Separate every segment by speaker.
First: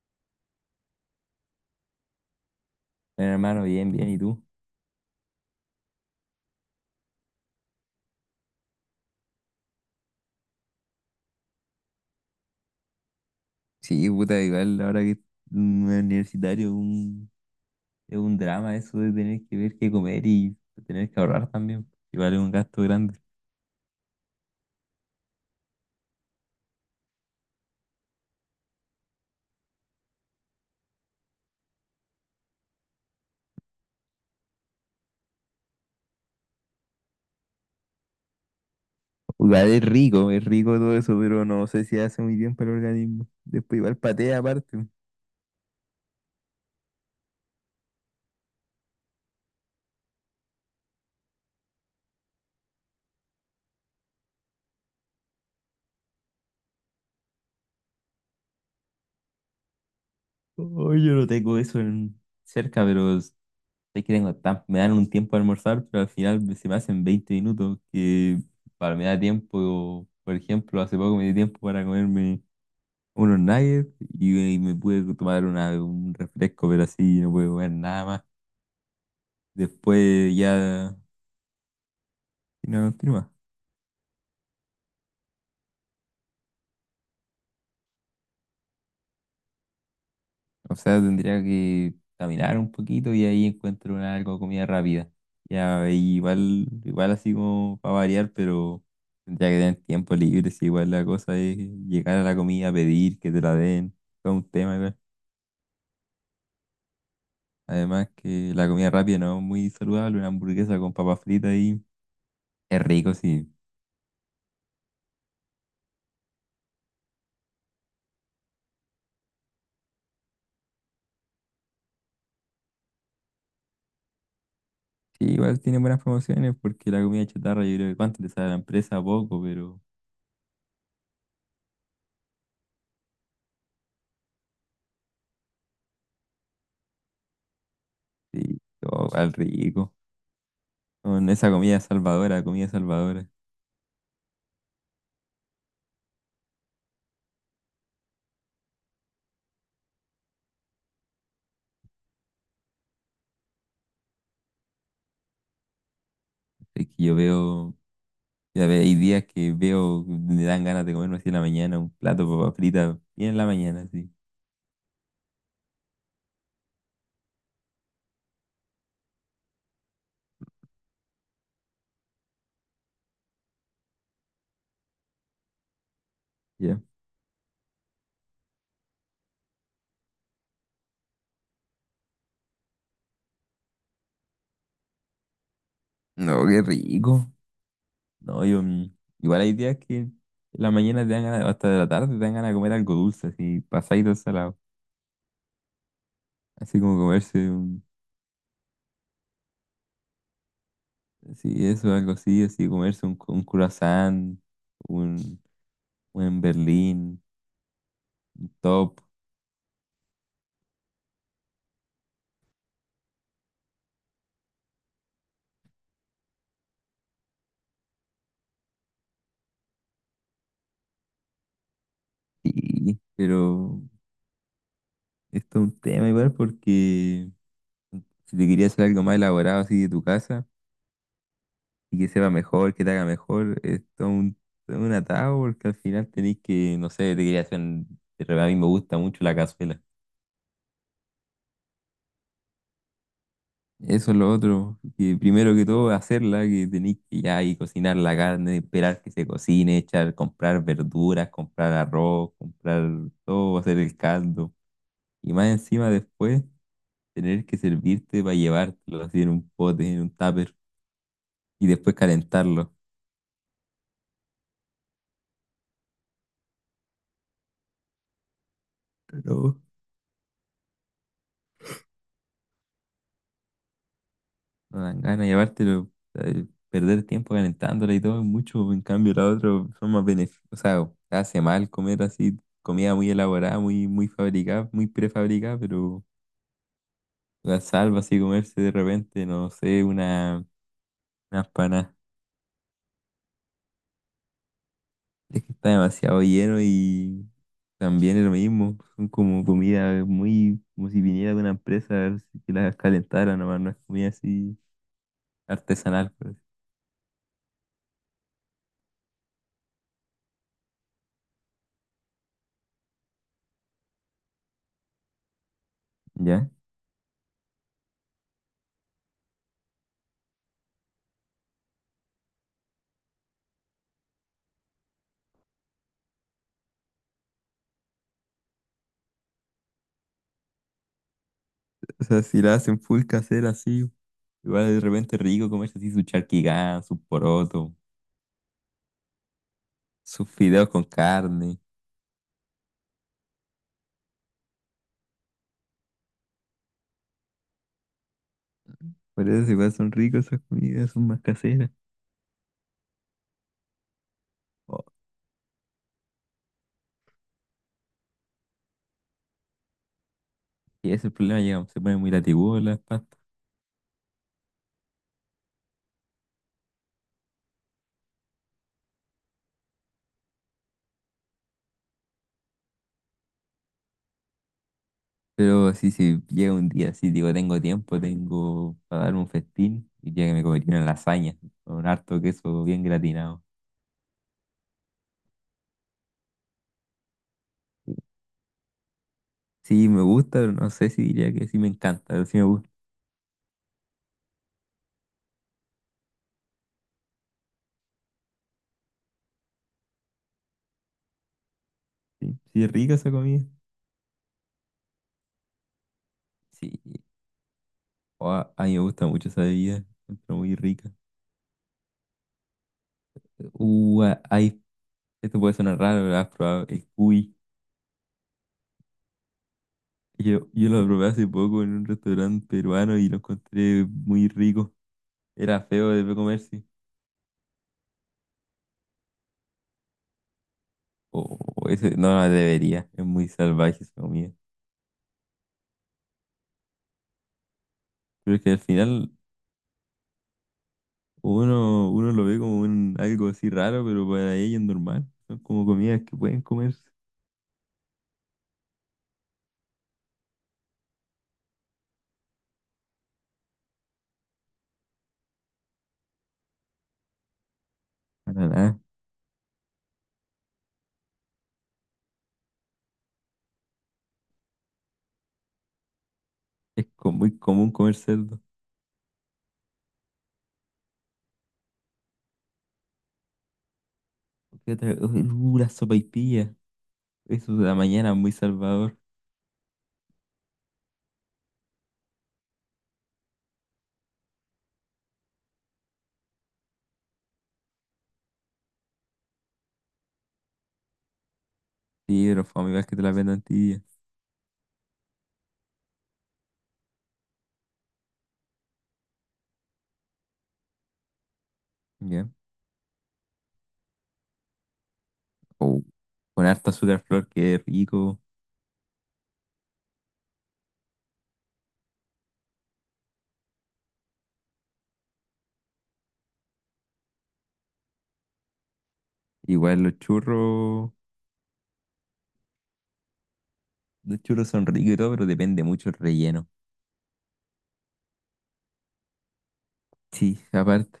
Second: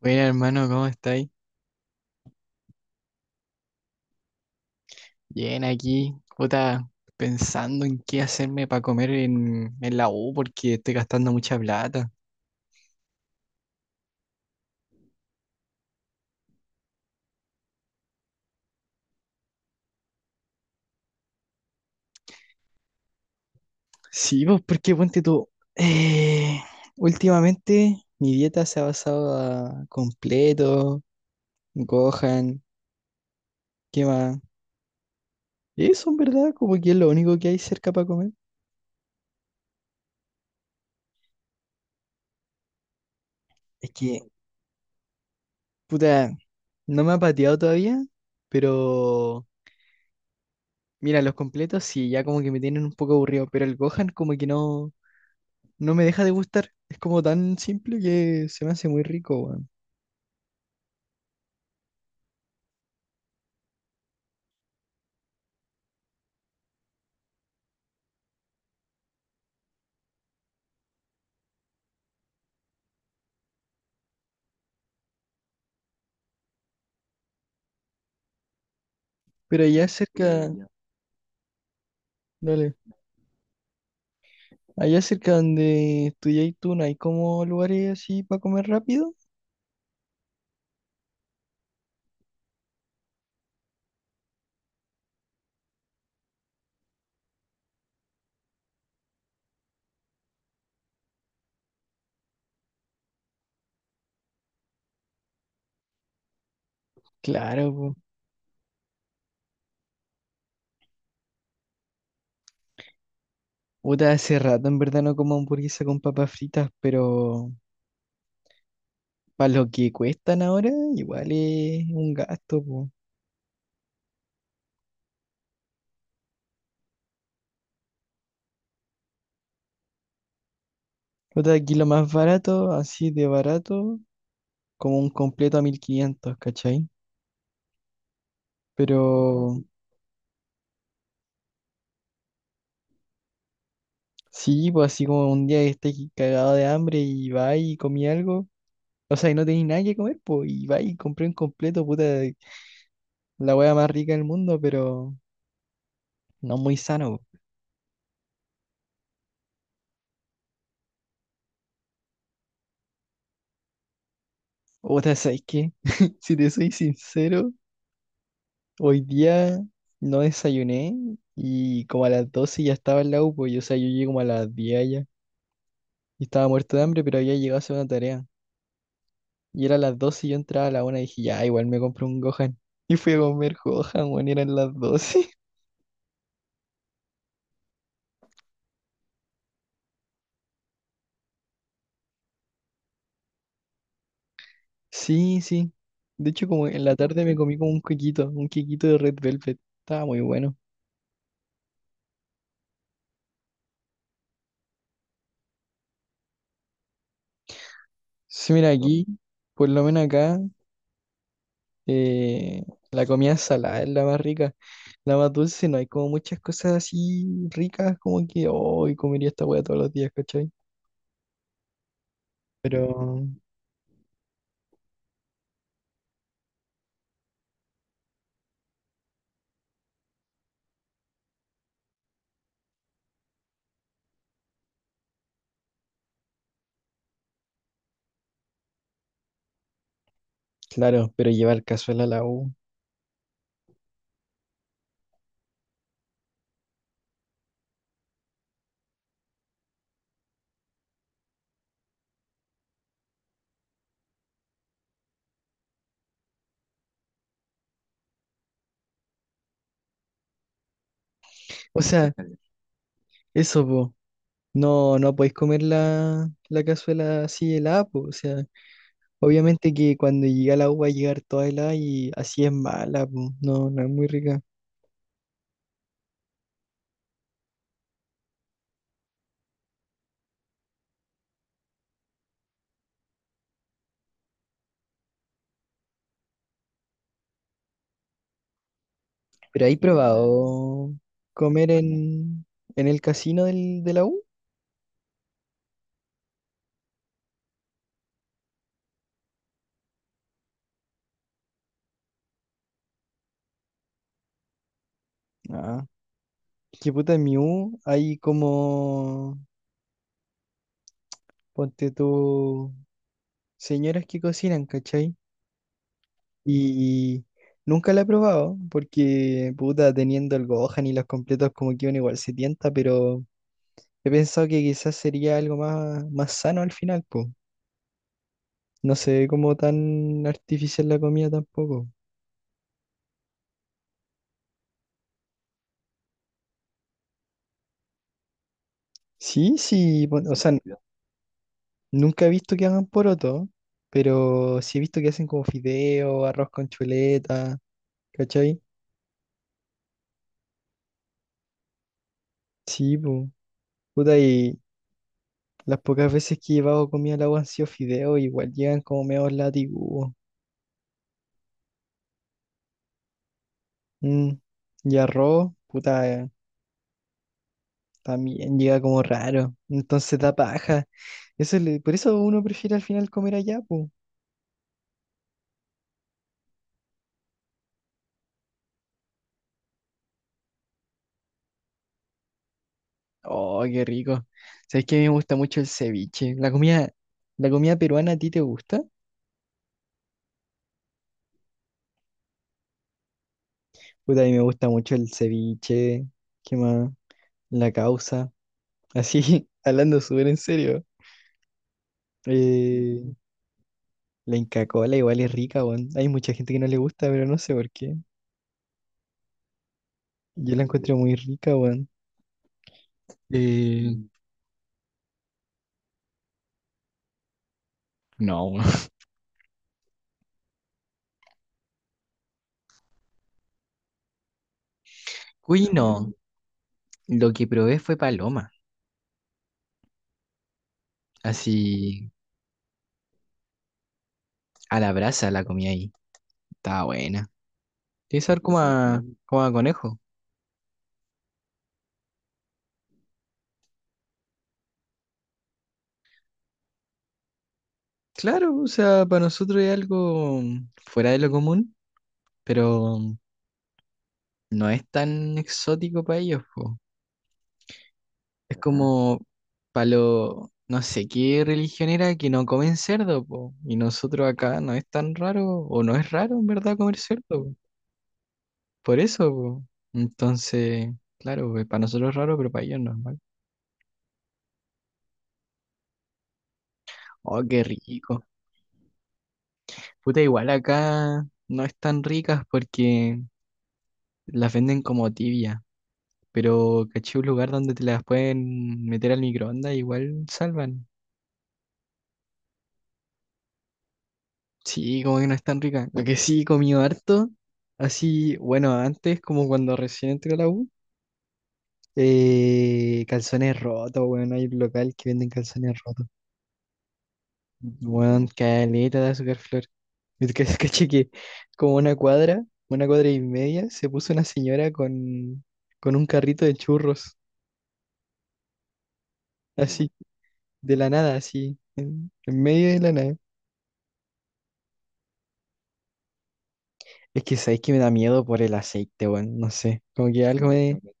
Speaker 1: Bueno, hermano, ¿cómo estáis?
Speaker 2: Bueno, hermano, bien, bien, ¿y tú?
Speaker 1: Bien, aquí, puta, pensando en qué hacerme para comer en la U porque estoy gastando mucha plata.
Speaker 2: Sí, puta, igual ahora que es un universitario es un drama eso de tener que ver qué comer y tener que ahorrar también. Igual es un gasto grande.
Speaker 1: Sí, pues, porque ponte tú. eh, últimamente mi dieta se ha basado a completo, Gohan, ¿qué más? Eso, en verdad, como que es lo único que hay cerca para comer.
Speaker 2: Igual es rico todo eso, pero no sé si hace muy bien para el organismo. Después
Speaker 1: Es
Speaker 2: igual
Speaker 1: que,
Speaker 2: patea aparte.
Speaker 1: puta, no me ha pateado todavía, pero mira, los completos sí, ya como que me tienen un poco aburrido, pero el Gohan como que no. No me deja de gustar. Es como tan simple que se me hace muy rico, weón.
Speaker 2: Oh, yo no tengo eso cerca, pero es que tengo me dan un tiempo a almorzar, pero al final se me hacen 20 minutos que para me da tiempo, por ejemplo, hace poco me di tiempo para comerme unos nuggets y ahí me pude tomar un refresco, pero así no pude comer nada más.
Speaker 1: Pero allá
Speaker 2: Después
Speaker 1: cerca, mira.
Speaker 2: ya
Speaker 1: Dale,
Speaker 2: no continúa.
Speaker 1: allá cerca donde estudiáis tú, ¿no hay como lugares así para comer rápido?
Speaker 2: O sea, tendría que caminar un poquito y ahí encuentro una, algo de comida rápida. Ya ahí igual, igual así como para variar, pero tendría que tener tiempo libre. Si igual la cosa es llegar a la comida, pedir que te la den, todo un tema igual.
Speaker 1: Claro, po.
Speaker 2: Además que la comida rápida no es muy saludable, una hamburguesa con papas fritas ahí es rico, sí.
Speaker 1: Puta, hace rato en verdad no como hamburguesa con papas fritas, pero para lo que cuestan ahora, igual es un gasto, po.
Speaker 2: Sí, igual tiene buenas promociones porque la comida chatarra, yo creo que cuánto le sale a la empresa, poco, pero
Speaker 1: Puta, aquí lo más barato, así de barato, como un completo a 1.500, ¿cachai?
Speaker 2: sí,
Speaker 1: Pero
Speaker 2: todo al rico. Con esa comida salvadora, comida salvadora.
Speaker 1: sí, pues, así como un día que estés cagado de hambre y va y comí algo, o sea, y no tenéis nada que comer, pues, y vais y compré un completo, puta, la hueá más rica del mundo, pero no muy
Speaker 2: Es que yo
Speaker 1: sano.
Speaker 2: veo, ya ve, hay días que veo, que me dan ganas de comerme así en la mañana, un plato de papas fritas, bien en la mañana, así.
Speaker 1: Po. Puta, ¿sabes qué? Si te soy sincero, hoy día no desayuné y como a las 12 ya estaba en la U, pues, y, o sea, yo llegué como a las 10 allá y estaba muerto
Speaker 2: Ya.
Speaker 1: de hambre, pero había llegado a hacer una tarea. Y era las 12 y yo entraba a la 1 y dije, ya, igual me compré un Gohan. Y fui a comer Gohan, bueno, eran las 12.
Speaker 2: No, qué rico. No, yo, igual hay días que en la mañana te dan ganas, hasta de la tarde te dan ganas de comer algo dulce, así, pasadito salado.
Speaker 1: Sí, sí. De hecho, como
Speaker 2: Así
Speaker 1: en la
Speaker 2: como
Speaker 1: tarde me
Speaker 2: comerse
Speaker 1: comí como un quequito de Red Velvet. Estaba muy bueno.
Speaker 2: sí, eso, algo así, así comerse un croissant, un, un Berlín,
Speaker 1: Sí, mira,
Speaker 2: top.
Speaker 1: aquí, por lo menos acá, eh, la comida salada es la más rica. La más dulce, no hay como muchas cosas así ricas, como que hoy comería esta hueá todos los días, ¿cachai? Pero,
Speaker 2: Sí, pero esto es un tema igual porque si te quería hacer algo más elaborado así de tu casa y que sepa mejor, que te haga mejor, esto es todo un atado porque al final tenés que, no sé, te quería hacer, de verdad a mí me gusta mucho la cazuela.
Speaker 1: claro, pero llevar cazuela a la U.
Speaker 2: Eso es lo otro, que primero que todo hacerla, que tenéis que ya ahí cocinar la carne, esperar que se cocine, echar, comprar verduras, comprar arroz, comprar todo, hacer el caldo. Y más encima después tener que servirte para llevártelo así en un pote, en un tupper, y
Speaker 1: O
Speaker 2: después
Speaker 1: sea,
Speaker 2: calentarlo.
Speaker 1: eso, po. No, no podéis comer la cazuela así helada, po. O sea.
Speaker 2: Pero
Speaker 1: Obviamente que cuando llega la agua va a llegar toda helada y así es mala, po. No, no es muy rica.
Speaker 2: no dan ganas de llevártelo, perder tiempo calentándola y todo es mucho, en cambio la otra son más beneficios, o sea, hace mal comer así, comida muy elaborada, muy, muy fabricada, muy prefabricada, pero la salva así comerse de repente, no
Speaker 1: ¿Pero hay
Speaker 2: sé, una,
Speaker 1: probado
Speaker 2: unas
Speaker 1: comer
Speaker 2: panas.
Speaker 1: en el casino del, de la U?
Speaker 2: Es que está demasiado lleno y también es lo mismo. Son como comida muy, como si viniera de una empresa a ver si que las calentara nomás, no es comida así
Speaker 1: Ah,
Speaker 2: artesanal, por
Speaker 1: qué puta en mi U hay como, ponte tú, señoras que cocinan, ¿cachai?
Speaker 2: ¿ya?
Speaker 1: Y nunca la he probado porque, puta, teniendo el Gohan y los completos como que uno igual se tienta, pero he pensado que quizás sería algo más, más sano al final, po. No se ve como tan artificial la comida tampoco.
Speaker 2: O sea, si la hacen full casera así, igual de repente es rico comerse así su charquigán, su poroto,
Speaker 1: Sí, sí,
Speaker 2: sus
Speaker 1: o sea,
Speaker 2: fideos con carne.
Speaker 1: nunca he visto que hagan poroto, pero sí he visto que hacen como fideo, arroz con chuleta, ¿cachai?
Speaker 2: Por eso igual son ricos esas comidas, son más caseras.
Speaker 1: Sí, pues. Puta, y
Speaker 2: Oh,
Speaker 1: las pocas veces que he llevado comida al agua han sido fideo, igual llegan como medio látigo.
Speaker 2: y ese es el problema, llegamos, se ponen muy latigudos las pastas.
Speaker 1: Y arroz, puta, también llega como raro. Entonces da paja. Por eso uno prefiere al final comer allá, pues.
Speaker 2: Pero así si llega un día así, digo, tengo tiempo, tengo para dar un festín, y ya que me comería una lasaña con harto queso bien gratinado.
Speaker 1: Oh, qué rico. ¿Sabes que a mí me gusta mucho el ceviche? ¿La comida peruana, ¿a ti te gusta?
Speaker 2: Sí, me gusta, pero no sé si diría que sí me encanta, pero sí me gusta.
Speaker 1: Pues a mí me gusta mucho el ceviche, ¿qué más? La causa. Así, hablando súper en serio.
Speaker 2: Sí, sí es rica esa
Speaker 1: Eh,
Speaker 2: comida.
Speaker 1: la Inca Kola igual es rica, weón. Hay mucha gente que no le
Speaker 2: Sí,
Speaker 1: gusta, pero no sé por qué.
Speaker 2: o a mí me gusta mucho esa bebida, encuentro
Speaker 1: Yo
Speaker 2: muy
Speaker 1: la
Speaker 2: rica.
Speaker 1: encuentro muy rica, weón. Eh,
Speaker 2: A- hay, esto puede sonar raro, pero has probado el cuy.
Speaker 1: no,
Speaker 2: Yo lo probé hace poco en un restaurante peruano y lo encontré muy rico. Era
Speaker 1: uy,
Speaker 2: feo
Speaker 1: no.
Speaker 2: de comerse
Speaker 1: Lo que probé fue paloma.
Speaker 2: o ese, no,
Speaker 1: Así,
Speaker 2: la debería, es muy salvaje esa comida.
Speaker 1: a la brasa la comí ahí. Estaba buena. Tiene
Speaker 2: Pero
Speaker 1: sabor
Speaker 2: es que al
Speaker 1: como a,
Speaker 2: final
Speaker 1: como a conejo.
Speaker 2: uno, uno lo ve como un, algo así raro, pero para ellos es normal. Son como comidas que pueden comerse.
Speaker 1: Claro, o sea, para nosotros es algo fuera de lo común, pero no es tan exótico para ellos, po.
Speaker 2: Para
Speaker 1: Es Ah,
Speaker 2: nada.
Speaker 1: como para lo, no sé qué religión era que no comen cerdo, po. Y nosotros acá no es tan raro, o no es raro en verdad
Speaker 2: Es
Speaker 1: comer cerdo,
Speaker 2: muy
Speaker 1: po.
Speaker 2: común comer cerdo.
Speaker 1: Por eso, po. Entonces, claro, pues, para nosotros es raro, pero para ellos es normal.
Speaker 2: ¿Qué otra? Uy, uh, la sopaipilla.
Speaker 1: Oh,
Speaker 2: Eso
Speaker 1: qué
Speaker 2: de la mañana,
Speaker 1: rico.
Speaker 2: muy salvador.
Speaker 1: Puta, igual acá no es tan ricas porque las venden como tibia. Pero caché un lugar donde te las pueden meter al microondas, igual salvan.
Speaker 2: Sí, pero fue igual que te la vendan tibia.
Speaker 1: Sí, como que no es tan rica. Lo que sí he comido harto, así, bueno, antes, como cuando recién entré a la U,
Speaker 2: ¿Ya?
Speaker 1: calzones rotos. Bueno, hay un local que venden calzones
Speaker 2: O
Speaker 1: rotos.
Speaker 2: con harta azúcar flor, que rico.
Speaker 1: Bueno, caleta de azúcar flor. Y caché que como una cuadra y media, se puso una señora con, un carrito de churros,
Speaker 2: Igual
Speaker 1: así, de la nada, así, en medio de la nada.
Speaker 2: los churros son ricos y todo, pero depende mucho el relleno.
Speaker 1: Es que sabéis que me da miedo por el aceite, weón. No sé. Como que
Speaker 2: Sí, aparte,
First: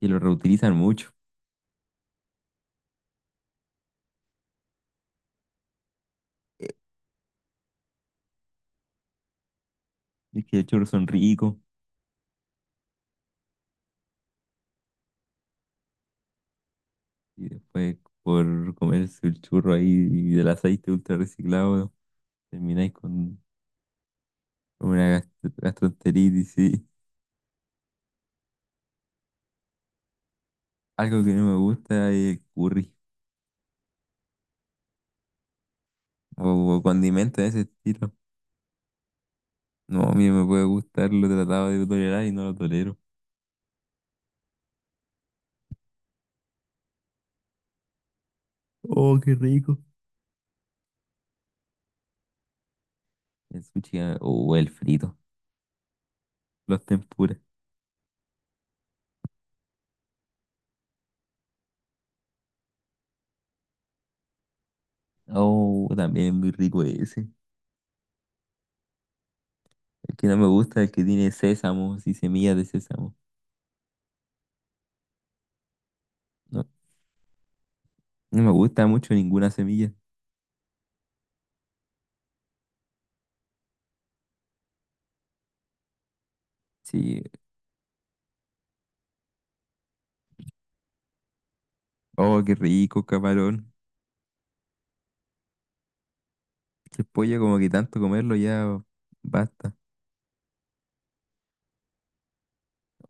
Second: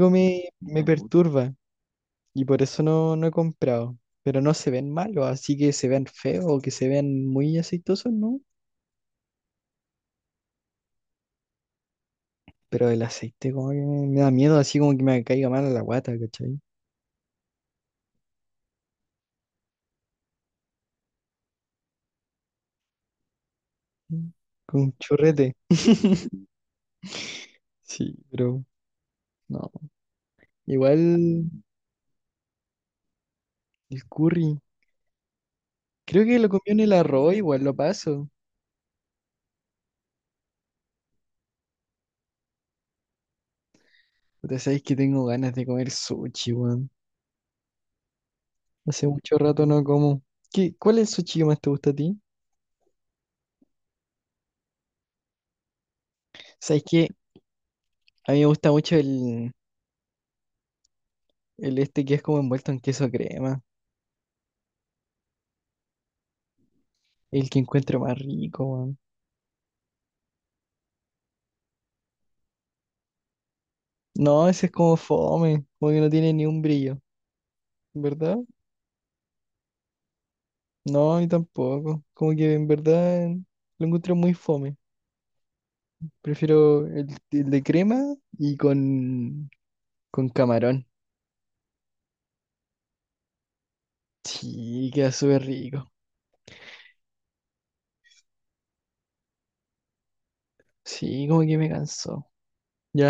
Speaker 2: y lo
Speaker 1: me,
Speaker 2: reutilizan
Speaker 1: me No,
Speaker 2: mucho.
Speaker 1: perturba. Y por eso no, no he comprado. Pero no se ven malos, así que se vean feos o que se vean muy aceitosos, ¿no?
Speaker 2: Es que los churros son ricos
Speaker 1: Pero el aceite como que me da miedo, así como que me caiga mal a la guata, ¿cachai?
Speaker 2: y después por comerse el churro ahí y del aceite ultra reciclado termináis
Speaker 1: Mm. Con
Speaker 2: con
Speaker 1: un
Speaker 2: una
Speaker 1: chorrete.
Speaker 2: gastroenteritis, sí,
Speaker 1: Sí, pero no.
Speaker 2: algo que
Speaker 1: Igual
Speaker 2: no me gusta es el curry
Speaker 1: el curry. Creo que lo comió en
Speaker 2: o
Speaker 1: el arroz,
Speaker 2: condimentos de ese
Speaker 1: igual lo
Speaker 2: estilo.
Speaker 1: paso.
Speaker 2: No, a mí no me puede gustar, lo he tratado de tolerar y no lo tolero.
Speaker 1: Puta, sabéis que tengo ganas de comer sushi, weón. Hace
Speaker 2: Oh, qué
Speaker 1: mucho rato
Speaker 2: rico.
Speaker 1: no como. ¿Qué, cuál es el sushi que más te gusta a ti?
Speaker 2: El sushi ah, o el frito,
Speaker 1: ¿Sabes
Speaker 2: los
Speaker 1: que
Speaker 2: tempura.
Speaker 1: a mí me gusta mucho el este que es como envuelto en queso crema?
Speaker 2: Oh, también muy rico ese.
Speaker 1: El que encuentro más rico, weón.
Speaker 2: El que no me gusta es el que tiene sésamo y semillas de sésamo.
Speaker 1: No, ese es como fome. Como que no tiene ni un
Speaker 2: No,
Speaker 1: brillo. ¿Verdad?
Speaker 2: no me gusta mucho ninguna semilla.
Speaker 1: No, a mí tampoco. Como que en verdad lo encuentro muy fome. Prefiero el,
Speaker 2: Sí,
Speaker 1: el de crema y con camarón.
Speaker 2: oh, qué rico, camarón.
Speaker 1: Sí, queda súper rico.
Speaker 2: El pollo, como que tanto comerlo ya basta.
Speaker 1: Sí, como que me cansó.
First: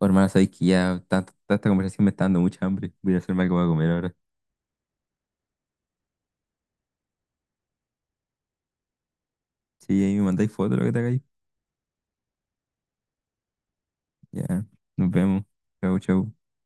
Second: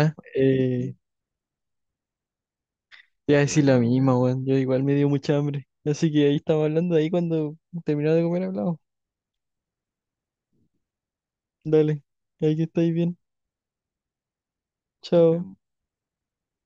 Speaker 2: Oh, hermana, sabéis que ya tanta, tanta conversación me está dando mucha hambre. Voy a ir a
Speaker 1: Te iba a
Speaker 2: hacerme algo
Speaker 1: decir
Speaker 2: para
Speaker 1: lo
Speaker 2: comer ahora.
Speaker 1: mismo, weón. Yo igual me dio mucha hambre. Así que ahí estamos hablando, ahí cuando terminaba de comer hablamos.
Speaker 2: Sí, ahí me mandáis fotos de lo que te hagáis.
Speaker 1: Dale, ahí que estáis bien.
Speaker 2: Ya, nos vemos.
Speaker 1: Chao.
Speaker 2: Chau, chau.